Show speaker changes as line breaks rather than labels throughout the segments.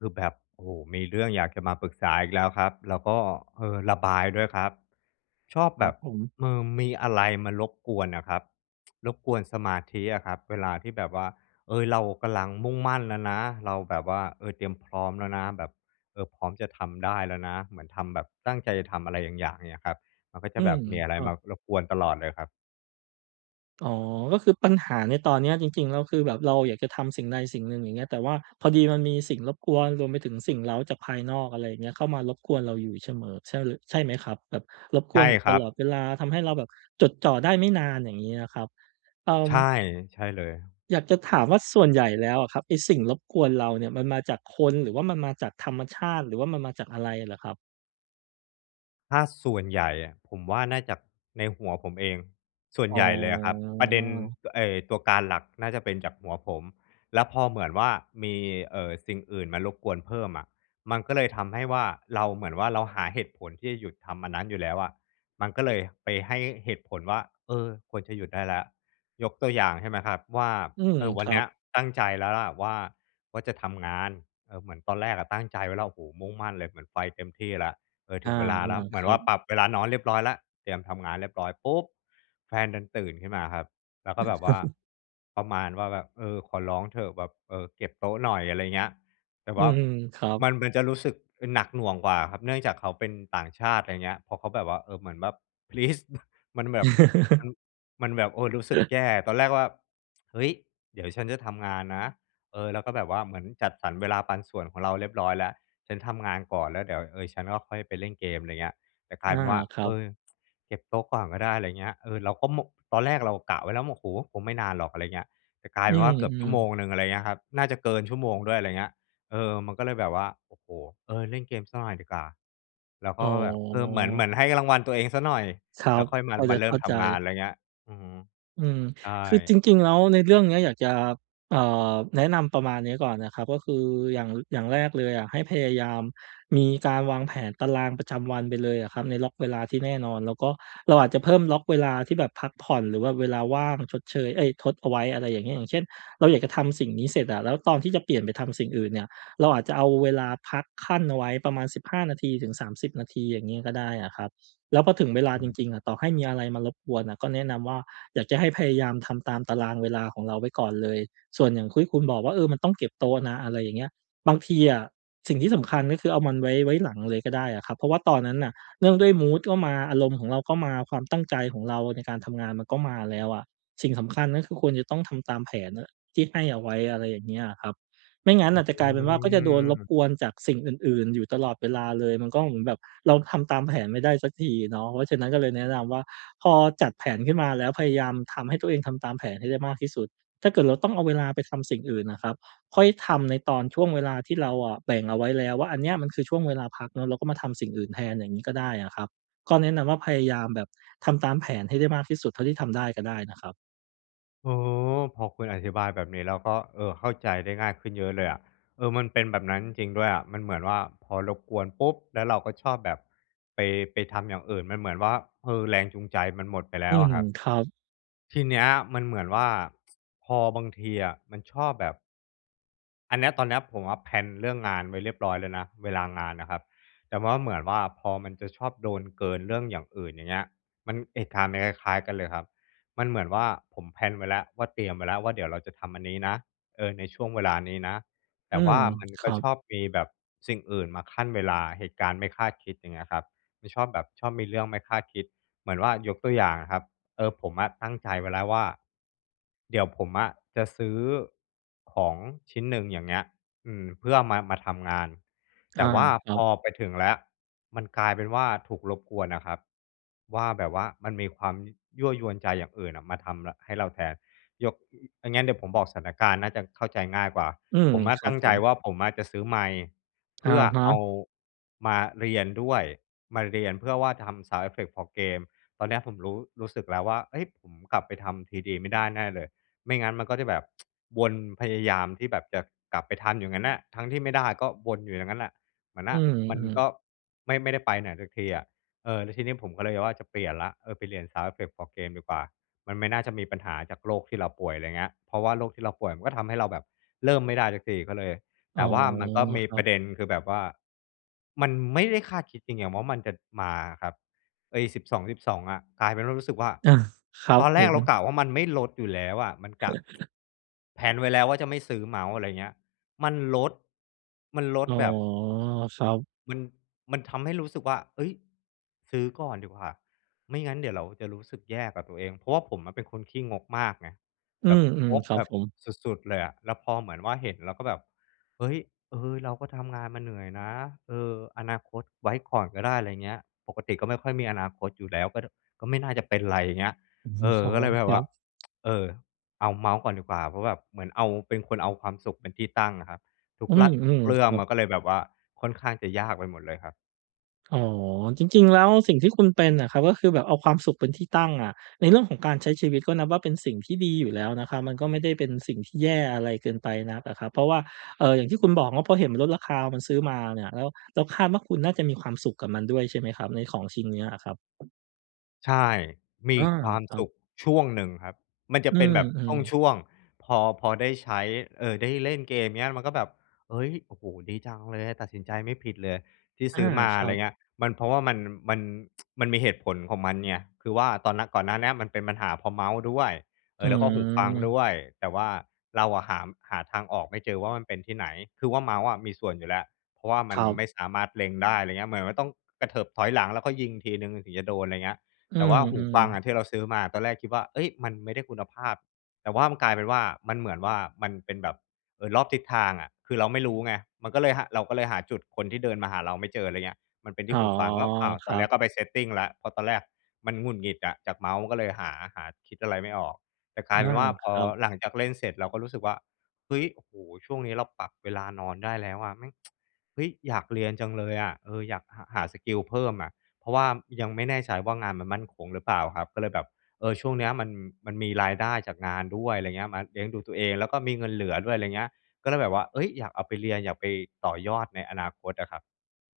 คือแบบ โอ้โฮ มีเรื่องอยากจะมาปรึกษาอีกแล้วครับ แล้วก็ เอ่อ ระบายด้วยครับ ชอบ
ค
แ
ร
บ
ับ
บ
ผม
อืม มีอะไรมารบกวนน่ะครับ รบกวนสมาธิอะครับเวลาที่แบบว่า เออ เรากำลังมุ่งมั่นแล้วนะ เราแบบว่า เอ่อ เตรียมพร้อมแล้วนะแบบ เออ พร้อมจะทำได้แล้วนะ เหมือนทำแบบตั้งใจจะทำอะไรบางอย่างเงี้ยครับ มันก็จะ
อื
แบ
ม
บมีอะไ
ค
ร
รั
ม
บ
ารบกวนตลอดเลยครับ
อ๋อ ก็คือปัญหาในตอนเนี้ยจริง ๆ แล้วคือ แบบเราอยากจะทำสิ่งใดสิ่งหนึ่งอย่างเงี้ย แต่ว่าพอดีมันมีสิ่งรบกวน รวมไปถึงสิ่งเร้าจากภายนอก อะไรอย่างเงี้ย เข้ามารบกวนเราอยู่เสมอ ใช่เลอะ ใช่ไหมครับ? แบบรบก
ใช
วน
่
อยู่
ค
ต
รั
ลอ
บ
ดเวลาทำให้เราแบบจดจ่อได้ไม่นาน อย่างงี้นะครับ เอ่
ใช
อ
่ ใช่เลย
อยากจะถามว่า ส่วนใหญ่แล้วอะครับ ไอ้สิ่งรบกวนเราเนี่ยมันมาจากคน หรือว่ามันมาจากธรรมชาติ หรือว่ามันมาจากอะไรเหรอครับ?
ถ้าส่วนใหญ่อะผมว่า น่าจากในหัวผมเอง ส่วน
อ๋
ใหญ่เลยอะครับ ประเด็น
อ
เอ่อ ตัวการหลักน่าจะเป็นจากหัวผม แล้วพอเหมือนว่ามี เอ่อ สิ่งอื่นมารบกวนเพิ่มอะ มันก็เลยทำให้ว่า เราเหมือนว่า เราหาเหตุผลที่จะหยุดทำอันนั้นอยู่แล้วอะ มันก็เลยไปให้เหตุผลว่า เออ ควรจะหยุดได้แล้ว ยกตัวอย่าง ใช่ไหมครับว่า
อืม
เออ ว
ค
ัน
รั
เนี
บ
้ยตั้งใจแล้วล่ะว่า ว่าจะทำงาน เออ เหมือนตอนแรกอะตั้งใจไว้แล้ว โอ้โฮ มุ่งมั่นเลยเหมือนไฟเต็มที่แล้ว เออ
อ
ถ
า
ึงเวลาแล้วเห
ๆ
ม
ค
ือน
รั
ว่า
บ
ปรับเวลานอนเรียบร้อยแล้ว เตรียมทำงานเรียบร้อยปุ๊บ แฟนดันตื่นขึ้นมาครับ แล้วก็แบบว่า ประมาณว่าแบบ เอ่อ ขอร้องเถอะแบบ เอ่อ เก็บโต๊ะหน่อย อะไรอย่างเงี้ย แต่
อื
ว่า
ม ๆ ครั
ม
บ
ัน มันจะรู้สึกหนักหน่วงกว่าครับ เนื่องจากเขาเป็นต่างชาติ อะไรอย่างเงี้ย พอเขาแบบว่า เอ่อ เหมือนแบบ please มันแบบ มัน มันแบบ โอ้ รู้สึกแย่ ตอนแรกว่า เฮ้ย เดี๋ยวฉันจะทำงานนะ เออ แล้วก็แบบว่า เหมือนจัดสรรเวลาปันส่วนของเราเรียบร้อยแล้ว ฉันทำงานก่อน แล้วเดี๋ยว เออ ฉันก็ค่อยไปเล่นเกม อะไรอย่างเงี้ย แต่กล
อ
ายเ
า
ป็นว่า
ครั
เอ
บ
อ เก็บโต๊ะก่อนก็ได้ ไรเงี้ย เออ เราก็ โม ตอนแรกเรากะไว้แล้วว่า โอ้โฮ คงไม่นานหรอก อะไรอย่างเงี้ย แต่กลาย
อื
เป็นว่า เกือบชั่
ม
วโม
ๆ
งหนึ่ง อะไรอย่างเงี้ยครับ น่าจะเกินชั่วโมงด้วย อะไรเงี้ย เออ มันก็เลยแบบว่า โอ้โฮ เออ เล่นเกมสักหน่อยดีกว่า แล้วก
อ๋
็ ก็แบบ เออ เหมือน เหมื
อ
อนให้รางวัลตัวเองเสียหน่อย
ครั
แล้
บ
วค่อยม
พ
า
อ
ม
จ
า
ะ
เร
เ
ิ่
ข้
ม
า
ท
ใ
ำงาน
จ
อะไรเงี้ย อื้อฮือ
อืม
ใช่
คือจริง ๆ แล้วในเรื่องเนี้ยอยากจะ เอ่อ แนะนำประมาณนี้ก่อนนะครับ ก็คืออย่าง อย่างแรกเลยอะ ให้พยายามมีการวางแผนตารางประจำวันไปเลยอะครับ ในล็อกเวลาที่แน่นอน แล้วก็เราอาจจะเพิ่มล็อกเวลาที่แบบพักผ่อน หรือว่าเวลาว่างชดเชย เอ๊ย ทดเอาไว้ อะไรอย่างเงี้ย อย่างเช่น เราอยากจะทำสิ่งนี้เสร็จอะ แล้วตอนที่จะเปลี่ยนไปทำสิ่งอื่นเนี่ย เราอาจจะเอาเวลาพักคั่นเอาไว้ประมาณ 15 นาที ถึง 30 นาทีอย่างงี้ก็ได้อะครับ แล้วพอถึงเวลา
อื
จ
ม
ริง ๆ อะ ต่อให้มีอะไรมารบกวนน่ะก็แนะนำว่า อยากจะให้พยายามทำตามตารางเวลาของเราไว้ก่อนเลย ส่วนอย่างคุ้ยคุณบอกว่า เออ มันต้องเก็บโต๊ะนะ อะไรอย่างเงี้ย บางทีอะสิ่งที่สำคัญ ก็คือ เอามันไว้ ไว้หลังเลยก็ได้อะครับ เพราะว่าตอนนั้นน่ะเนื่องด้วยมูดก็มา อารมณ์ของเราก็มา ความตั้งใจของเราในการทำงานมันก็มาแล้วอะ สิ่งสำคัญก็คือ ควรจะต้องทำตามแผนอะ ที่ให้เอาไว้ อะไรอย่างเงี้ยอะครับ ไม่งั้น
อื
น่ะจะกลายเป็นว่า ก็จะโดนรบ
ม
กวนจากสิ่งอื่น ๆ อยู่ตลอดเวลาเลย มันก็เหมือนแบบเราทำตามแผนไม่ได้สักทีเนาะ เพราะฉะนั้นก็เลยแนะนำว่า พอจัดแผนขึ้นมาแล้ว พยายามทำให้ตัวเองทำตามแผนให้ได้มากที่สุด ถ้าเกิดเราต้องเอาเวลาไปทำสิ่งอื่นน่ะครับ ค่อยทำในตอนช่วงเวลาที่เราอะแบ่งเอาไว้แล้วว่า อันเนี้ยมันคือช่วงเวลาพักเนาะ เราก็มาทำสิ่งอื่นแทน อย่างงี้ก็ได้อะครับ ก็แนะนำว่า พยายามแบบทำตามแผนให้ได้มากที่สุดเท่าที่ทำได้ก็ได้นะครับ
อ๋อ พอคุณอธิบายแบบนี้แล้วก็ เออ เข้าใจได้ง่ายขึ้นเยอะเลยอะ เออ มันเป็นแบบนั้นจริง ๆ ด้วยอะ มันเหมือนว่าพอรบกวนปุ๊บ แล้วเราก็ชอบแบบไป ไปทำอย่างอื่น มันเหมือนว่า เออ แรงจูงใจมันหมดไปแล
อื
้วอ
ม
ะครับ
ครับ
ทีเนี้ย มันเหมือนว่า พอบางทีอะ มันชอบแบบ อันเนี้ย ตอนเนี้ยผมอะ แพลน เรื่องงานไว้เรียบร้อยเลยนะ เวลางานอะครับ แต่ว่าเหมือนว่า พอมันจะชอบโดนเกินเรื่องอย่างอื่น อย่างเงี้ย มันเหตุการณ์ มันคล้าย ๆ กันเลยครับ มันเหมือนว่าผม แพลน ไว้แล้ว ว่าเตรียมไว้แล้วว่า เดี๋ยวเราจะทำอันนี้นะ เออ ในช่วงเวลานี้นะ แ
อ
ต่
ื
ว
ม
่ามัน
ค
ก็
รับ
ชอบมีแบบสิ่งอื่นมาคั่นเวลา เหตุการณ์ไม่คาดคิด อย่างเงี้ยครับ มันชอบแบบชอบมีเรื่องไม่คาดคิดเหมือนว่า ยกตัวอย่างอะครับ เออ ผมอะตั้งใจไว้แล้วว่า เดี๋ยวผมอะจะซื้อ ของชิ้นหนึ่ง อย่างเงี้ย อืม เพื่อมา มาทำงาน
อ
แต
า
่ว่า
ครั
พ
บ
อไปถึงแล้ว มันกลายเป็นว่าถูกรบกวนน่ะครับ ว่าแบบว่ามันมีความ ย ยั่วยวนใจอย่างอื่นน่ะมาทำ ล ให้เราแทน ยก อ ถ้างั้นเดี๋ยวผมบอกสถานการณ์น่าจะเข้าใจง่ายกว่า
อืม
ผมอะ
คร
ต
ั
ั
บ
้ง
ผ
ใจ
ม
ว่าผมอะจะซื้อไมค์ เพ
อะ
ื่อ
ฮ
เอา
ะ
มาเรียนด้วย มาเรียนเพื่อว่าทำซาวนด์เอฟเฟกต์ของเกม ตอนนี้ผมรู้ รู้สึกแล้วว่า "เฮ้ย! ผมกลับไปทำ 3D ไม่ได้แน่เลย" ไม่งั้นมันก็จะแบบ วนพยายามที่แบบจะกลับไปทันอยู่งั้นน่ะ ทั้งที่ไม่ได้ก็วนอยู่อย่างนั้นน่ะ เหมือน
อ
น
ื
่ะ มัน
ม
ก
ๆ
็ไม่ ไม่ได้ไปไหนสักทีอะ เออ แล้วทีนี้ผมก็เลยว่า จะเปลี่ยนแล้ว เออไปเรียน sound effect for game ดีกว่า มันไม่น่าจะมีปัญหาจากโรคที่เราป่วย อะไรเงี้ย เพราะว่าโรคที่เราป่วยมันก็ทำให้เราแบบเริ่มไม่ได้สักที ก็เลย
อ๋
แต
อ
่ว่ามันก็มี
ครั
ปร
บ
ะเด็น คือแบบว่า มันไม่ได้คาดคิดจริงอย่างว่ามันจะมาอะครับ ไอ้ 12.12 อะ กลายเป็นว่ารู้สึกว่า
เออ ครั
ต
บ
อนแ
ผ
รกเรา
ม
กะว่ามันไม่ลดอยู่แล้วอะ มันกะ แพลน ไว้แล้วว่าจะไม่ซื้อเมาส์ อะไรอย่างเงี้ย มันลด มันล
อ
ด
๋อ
แบบ
ครับ
มัน มันทำให้รู้สึกว่า "เฮ้ย! ซื้อก่อนดีกว่า ไม่งั้นเดี๋ยวเราจะรู้สึกแย่กับตัวเอง" เพราะว่าผมเป็นคนขี้งกมากไง
อื
แบบง
ม
ก
ๆ ครั
แ
บ
บบ
ผม
สุด ๆ เลยอะ แล้วพอเหมือนว่า เห็นแล้วแบบ "เฮ้ย! เออ เราก็ทำงานมาเหนื่อยนะ เออ อนาคตไว้ก่อนก็ได้" อะไรเงี้ย ปกติก็ไม่ค่อยมีอนาคตอยู่แล้ว ก็ ด ก็ไม่น่าจะเป็นไร อย่างเงี้ย
อือฮ
เ
ึ
ออ
อ๋อ
ก็เลยแบ
ค
บ
ร
ว
ั
่า
บ
เออ เอาเมาส์ก่อนดีกว่า เพราะแบบเหมือนเอา เป็นคนเอาความสุขเป็นที่ตั้งอะครับ ทุ
อื
กลัด
ม
เรื
ๆ
่
ค
อง
รั
ม
บ
ันก็เลยแบบว่าค่อนข้างจะยากไปหมดเลยครับ
อ๋อ จริง ๆ แล้วสิ่งที่คุณเป็นน่ะครับ ก็คือแบบเอาความสุขเป็นที่ตั้งอะ ในเรื่องของการใช้ชีวิต ก็นับว่าเป็นสิ่งที่ดีอยู่แล้วนะครับ มันก็ไม่ได้เป็นสิ่งที่แย่อะไรเกินไปนักอะครับ เพราะว่า เอ่อ อย่างที่คุณบอกเนาะ พอเห็นมันลดราคา มันซื้อมาเนี่ย แล้ว แล้วคาดว่าคุณน่าจะมีความสุขกับมันด้วยใช่ไหมครับ ในของชิ้นนี้อะครับ?
ใช่ ม
อ
ี
า
ความ
ครั
สุ
บ
ขช่วงหนึ่งครับ มันจะ
อื
เป็นแบบ
ม ๆ
ช่วง ๆ พอ พอได้ใช้ เอ่อ ได้เล่นเกมเงี้ย มันก็แบบ "เฮ้ย โอ้โฮ ดีจังเลย ตัดสินใจไม่ผิดเลยที่
อ
ซ
า
ื้อมา"
ช
อ
ร
ะ
ั
ไรอย
บ
่างเงี้ย มัน เพราะว่ามัน มัน มันมีเหตุผลของมันไง คือว่าตอนนะ ก่อนหน้าเนี้ยมันเป็นปัญหาเพราะเมาส์ด้วย เอ
อื
่อ แล้วก็หูฟังด
ม
้วย แต่ว่าเราอะหา หาทางออกไม่เจอว่า มันเป็นที่ไหน คือว่าเมาส์อะมีส่วนอยู่แล้ว เพราะว่ามั
ค
น
รับ
ไม่สามารถเล็งได้ อะไรอย่างเงี้ย เหมือนมันต้องกระเถิบถอยหลัง แล้วก็ยิงทีหนึ่งถึงจะโดน อะไรอย่างเงี้ย
อื
แต่ว่าหู
ม
ฟังอ
ๆ
ะ ที่เราซื้อมาอะ ตอนแรกคิดว่า "เฮ่ย มันไม่ได้คุณภาพ" แต่ว่ามันกลายเป็นว่า มันเหมือนว่ามันเป็นแบบ เออ รอบทิศทางอะ คือเราไม่รู้ไง มันก็เลยหะ เราก็เลยหาจุดคนที่เดินมาหาเราไม่เจอ อะไรอย่างเงี้ย มันเป็นท
อ
ี
๋
่
อ
หูฟัง แล้ว อ้าว
ค
ตอ
รั
นเนี้
บ
ยก็ไป setting แล้ว เพราะตอนแรกมันหงุดหงิดอะจากเมาส์ ก็เลยหา หา คิดอะไรไม่ออก แต่ก
อ
ลายเป็
า
นว่า
ค
พอ
รับ
หลังจากเล่นเสร็จเราก็รู้สึกว่า "เฮ้ย โอ้โฮ ช่วงนี้เราปรับเวลานอนได้แล้วอะ แม่ง เฮ้ย อยากเรียนจังเลยอะ เออ อยากหา หาสกิลเพิ่มอะ" เพราะว่ายังไม่แน่ใจว่า งานมันมั่นคงหรือเปล่าครับ ก็เลยแบบ เออ ช่วงเนี้ยมัน มันมีรายได้จากงานด้วย อะไรเงี้ย มาเลี้ยงดูตัวเอง แล้วก็มีเงินเหลือด้วย อะไรอย่างเงี้ย ก็เลยแบบว่า เฮ้ย อยากเอาไปเรียน อยากไปต่อยอดในอนาคตอะครับ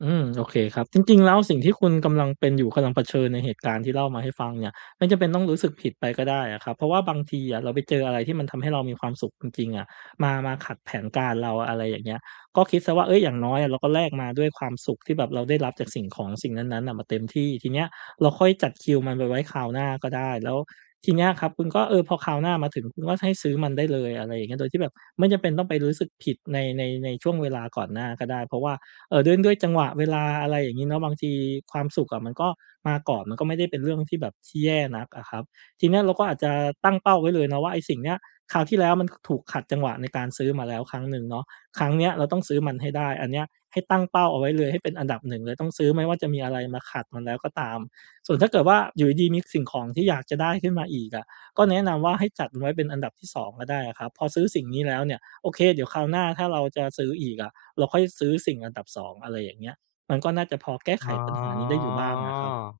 อืม โอเคครับ จริง ๆ แล้วสิ่งที่คุณกำลังเป็นอยู่ กำลังเผชิญในเหตุการณ์ที่เล่ามาให้ฟังเนี่ย ไม่จำเป็นต้องรู้สึกผิดไปก็ได้อะครับ เพราะว่าบางทีอะ เราไปเจออะไรที่มันทำให้เรามีความสุขจริง ๆ อะ มา มาขัดแผนการเรา อะไรอย่างเงี้ย ก็คิดเสียว่า เฮ้ย อย่างน้อยอะเราก็แลกมาด้วยความสุขที่แบบเราได้รับจากสิ่งของสิ่งนั้น ๆ อะมาเต็มที่ ทีเนี้ยเราค่อยจัดคิวมันมาไว้คราวหน้าก็ได้ แล้ว ทีเนี้ยครับคุณก็ เออ พอคราวหน้ามาถึง คุณก็ให้ซื้อมันได้เลย อะไรอย่างเงี้ย โดยที่แบบไม่จำเป็นต้องไปรู้สึกผิดใน ใน ในช่วงเวลาก่อนหน้าก็ได้ เพราะว่า เอ่อ ด้วย ด้วยจังหวะเวลา อะไรอย่างงี้เนาะ บางทีความสุขอะมันก็มาก่อน มันก็ไม่ได้เป็นเรื่องที่แบบ ส ที่แย่นักอะครับ ทีเนี้ยเราก็อาจจะตั้งเป้าไว้เลยเนาะว่า ไอ้สิ่งเนี้ย คราวที่แล้วมัน ค ถูกขัดจังหวะในการซื้อมาแล้วครั้งหนึ่งเนาะ ครั้งเนี้ยเราต้องซื้อมันให้ได้ อันเนี้ยให้ตั้งเป้าเอาไว้เลย ให้เป็นอันดับ 1 เลย ต้องซื้อแม้ว่าจะมีอะไรมาขัดมันแล้วก็ตาม ส่วนถ้าเกิดว่า อยู่ดี ๆ มีสิ่งของที่อยากจะได้ขึ้นมาอีกอะ ก็แนะนำว่าให้จัดไว้เป็นอันดับที่ 2 ก็ได้อะครับ พอซื้อสิ่งนี้แล้วเนี่ย โอเค เดี๋ยวคราวหน้าถ้าเราจะซื้ออีกอะ เราค่อยซื้อสิ่งอันดับ 2 อะไรอย่างเงี้ย มันก็น่าจะพอแก้
อ
ไข
๋อ
ปัญหานี้ได้อยู่บ้างอะครับ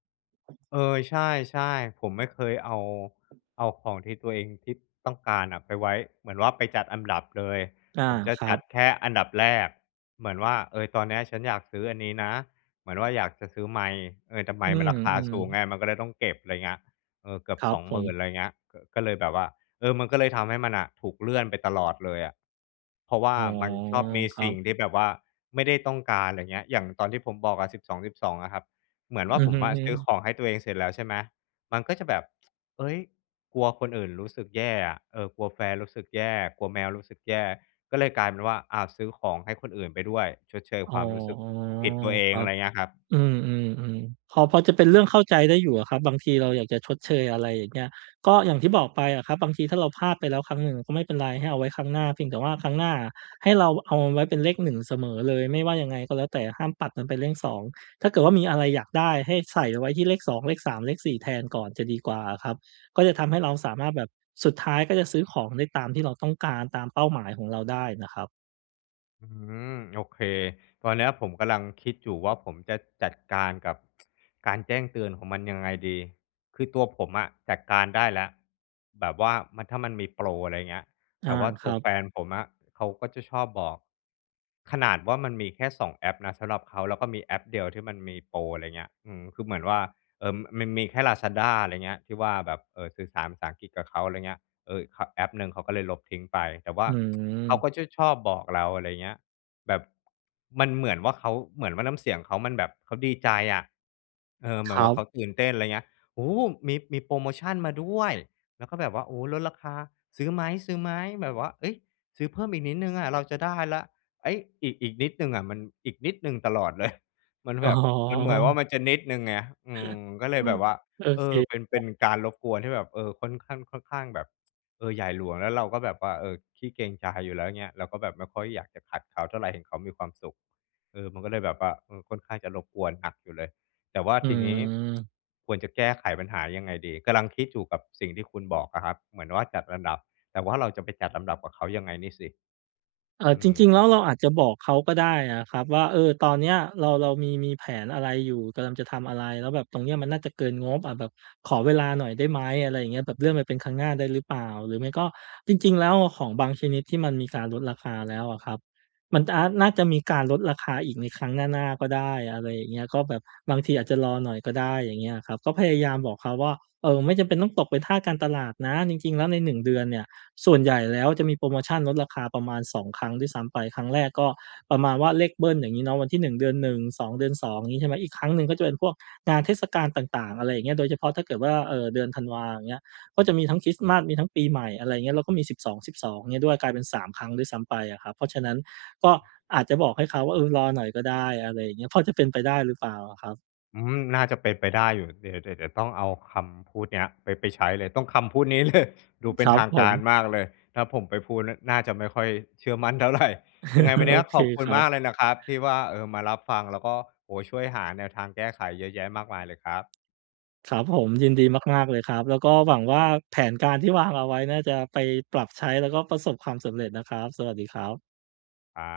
เออ ใช่ ๆ ผมไม่เคยเอา เอาของที่ตัวเอง ที่ต้องการอะไปไว้ เหมือนว่าไปจัดอันดับเลย
อา
ผมจะ
คร
จ
ั
ัด
บ
แค่อันดับแรก เหมือนว่า เออ ตอนนี้ฉันอยากซื้ออันนี้นะ เหมือนว่าอยากจะซื้อไมค์ เออ แต่ไม
อื
ค์มันราคา
ม
สูงไง
ๆ
มันก็เลยต้องเก็บ อะไรเงี้ย เออ เกือบ
ครั
ส
บ
อง
ผ
หมื่น
ม
อะไรเงี้ย ก็เลยแบบว่า เออ มันก็เลยทำให้มันน่ะ ถูกเลื่อนไปตลอดเลยอะ เพราะว่า
อ๋อ
มันชอบมี
คร
ส
ั
ิ่
บ
งที่แบบว่าไม่ได้ต้องการ อะไรอย่างเงี้ย อย่างตอนที่ผมบอกอะ 12.12 อะครับ เหมือนว่
อ
า
ือ
ผม
อือ
อะ
ฮ
ซื้อ
ึ
ของให้ตัวเองเสร็จแล้ว ใช่ไหม มันก็จะแบบ เฮ้ย กลัวคนอื่นรู้สึกแย่อะ เออ กลัวแฟนรู้สึกแย่ กลัวแมวรู้สึกแย่ ก็เลยกลายเป็นว่า อา ซื้อของให้คนอื่นไปด้วย ชดเชย
อ๋
ค
อ
วามรู้สึกผิดตัวเอ
ค
ง
รั
อะ
บ
ไรเงี้ยครับ
อืม ๆ ๆ พอ พอจะเป็นเรื่องเข้าใจได้อยู่อะครับ บางทีเราอยากจะชดเชย อะไรอย่างเงี้ย ก็อย่างที่บอกไปอะครับ บางทีถ้าเราพลาดไปแล้วครั้งหนึ่งก็ไม่เป็นไร ให้เอาไว้ครั้งหน้า เพียงแต่ว่าครั้งหน้าอะ ให้เราเอาไว้เป็นเลข 1 เสมอเลย ไม่ว่ายังไงก็แล้วแต่ห้ามปัดมันเป็นเลข 2 ถ้าเกิดว่ามีอะไรอยากได้ ให้ใส่เอาไว้ที่เลข 2 เลข 3 เลข 4 แทนก่อนจะดีกว่าอะครับ ก็จะทำให้เราสามารถแบบ สุดท้ายก็จะซื้อของได้ตามที่เราต้องการ ตามเป้าหมายของเราได้น่ะครับ
อืม โอเค ตอนนี้ผมกำลังคิดอยู่ว่า ผมจะจัดการกับ การแจ้งเตือนของมันยังไงดี? คือตัวผมอะจัดการได้แล้ว แบบว่ามัน ถ้ามันมีโปร อะไรเงี้ย
อ
แต
า
่ว่า
ค
ต
ร
ั
ั
ว
บ
แฟนผมอะเขาก็จะชอบบอก ขนาดว่ามันมีแค่ 2 แอปนะสำหรับเขา แล้วก็มีแอปเดียวที่มันมีโปร อะไรอย่างเงี้ย อือ คือเหมือนว่า เอ่อ ม มันมีแค่ลาซาด้า อะไรเงี้ย ที่ว่าแบบ เอ่อ สื่อสารภาษาอังกฤษกับเขา อะไรเงี้ย เอ่อ ค แอปหนึ่งเขาก็เลยลบทิ้งไป แต่ว่า
อื
เขา
ม
ก็จะชอบบอกเรา อะไรเงี้ย แบบ มันเหมือนว่าเขา เหมือนว่าน้ำเสียงเขา มันแบบ เขาดีใจอะ เออ เหม
ค
ือน
ร
ว่าเข
ับ
าตื่นเต้น อะไรอย่างเงี้ย "โอ้โฮ มี มีโพรโมชันมาด้วย" แล้วก็แบบว่า "โอ้ ลดราคา ซื้อไหม ซื้อไหม?" แบบว่า "เฮ้ย ซื้อเพิ่มอีกนิดหนึ่งอะเราจะได้แล้ว" เฮ้ย อีก อีกนิดหนึ่งอะ มันอีกนิดหนึ่งตลอด เลย มัน
อ
แ
๋
บบ มันเหมือนว่
อ
า มันจะนิดหนึ่งไง อืม ก็เลยแบบว่า
โอ
เอ
เค
อ เป็น
ค
เป
ร
็
ับ
นการรบกวนที่แบบ เออ ค่อนข้าง ค่อนข้างแบบ เออ ใหญ่หลวง แล้วเราก็แบบว่า เออ ขี้เกรงใจอยู่แล้ว เงี้ย เราก็แบบไม่ค่อยอยากจะขัดเขาเท่าไร เห็นเขามีความสุข เออ มันก็เลยแบบว่า เออ ค่อนข้างจะรบกวนหนักอยู่เลย แต่ว่า
อื
ทีนี้
ม
ควรจะแก้ไขปัญหายังไงดี? กำลังคิดอยู่ กับสิ่งที่คุณบอกอะครับ เหมือนว่าจัดลำดับ แต่ว่าเราจะไปจัดลำดับกับเขายังไงนี่สิ?
เอ่
อ
อ
ื
จริง ๆ แล้
ม
วเราอาจจะบอกเขาก็ได้อะครับว่า เออ ตอนเนี้ยเรา เรามี มีแผนอะไรอยู่ กำลังจะทำอะไร? แล้วแบบตรงนี้มันน่าจะเกินงบอะ แบบขอเวลาหน่อยได้ไหม? อะไรอย่างเงี้ย แบบเลื่อนไปเป็นครั้งหน้าได้หรือเปล่า? หรือไม่ก็ จริง ๆ แล้วอะ ของบางชนิดที่มันมีการลดราคาแล้วอะครับ มัน อา น่าจะมีการลดราคาอีกในครั้งหน้า ๆ ก็ได้ อะไรอย่างเงี้ย ก็แบบ บางทีอาจจะรอหน่อยก็ได้ อย่างเงี้ยครับ ก็พยายามบอกเขาว่า เออ ไม่จำเป็นต้องตกเป็นทาสการตลาดนะ จริง ๆ แล้วใน 1 เดือนเนี่ย ส่วนใหญ่แล้วจะมีโพรโมชันลดราคาประมาณ 2 ครั้งด้วยซ้ำไป ครั้งแรกก็ประมาณว่า เลขเบิ้ล อย่างงี้เนาะ วันที่ 1 เดือน 1 2 เดือน 2 อย่างงี้ใช่ไหม อีกครั้งหนึ่งก็จะเป็นพวกงานเทศกาลต่าง ๆ อะไรอย่างเงี้ย โดยเฉพาะถ้าเกิดว่า เอ่อ เดือนธันวา อย่างเงี้ย ก็จะมีทั้งคริสต์มาส มีทั้งปีใหม่ อะไรอย่างเงี้ย แล้วก็มี 12.12 เงี้ยด้วย กลายเป็น 3 ครั้งด้วยซ้ำไปอะครับ เพราะฉะนั้นก็อาจจะบอกให้เขาว่า เออ รอหน่อยก็ได้ อะไรอย่างเงี้ย พอจะเป็นไปได้หรือเปล่าอะครับ?
อืม น่าจะเป็นไปได้อยู่ เดี๋ยว เดี๋ยว เดี๋ยวต้องเอาคำพูดนี้ไป ไปใช้เลย ต้องคำพูดนี้ เลย ดูเป
ค
็
ร
น
ั
ท
บ
าง
ผ
ก
ม
ารมากเลย ถ้าผมไปพูดนะน่าจะไม่ค่อยเชื่อมั่น เท่าไร ยังไงวัน
โ
น
อ
ี้
เค
ขอบคุ
ค
ณ
รั
ม
บ
ากเลยนะครับที่ว่า เออ มารับฟัง แล้วก็ โอ้โฮ ช่วยหาแนวทางแก้ไขเยอะแยะมากมายเลยครับ
ครับผม ยินดีมาก ๆ เลยครับ แล้วก็หวังว่าแผนการที่วางเอาไว้ น่าจะไปปรับใช้ แล้วก็ประสบความสำเร็จนะครับ สวัสดีครับ
ครับ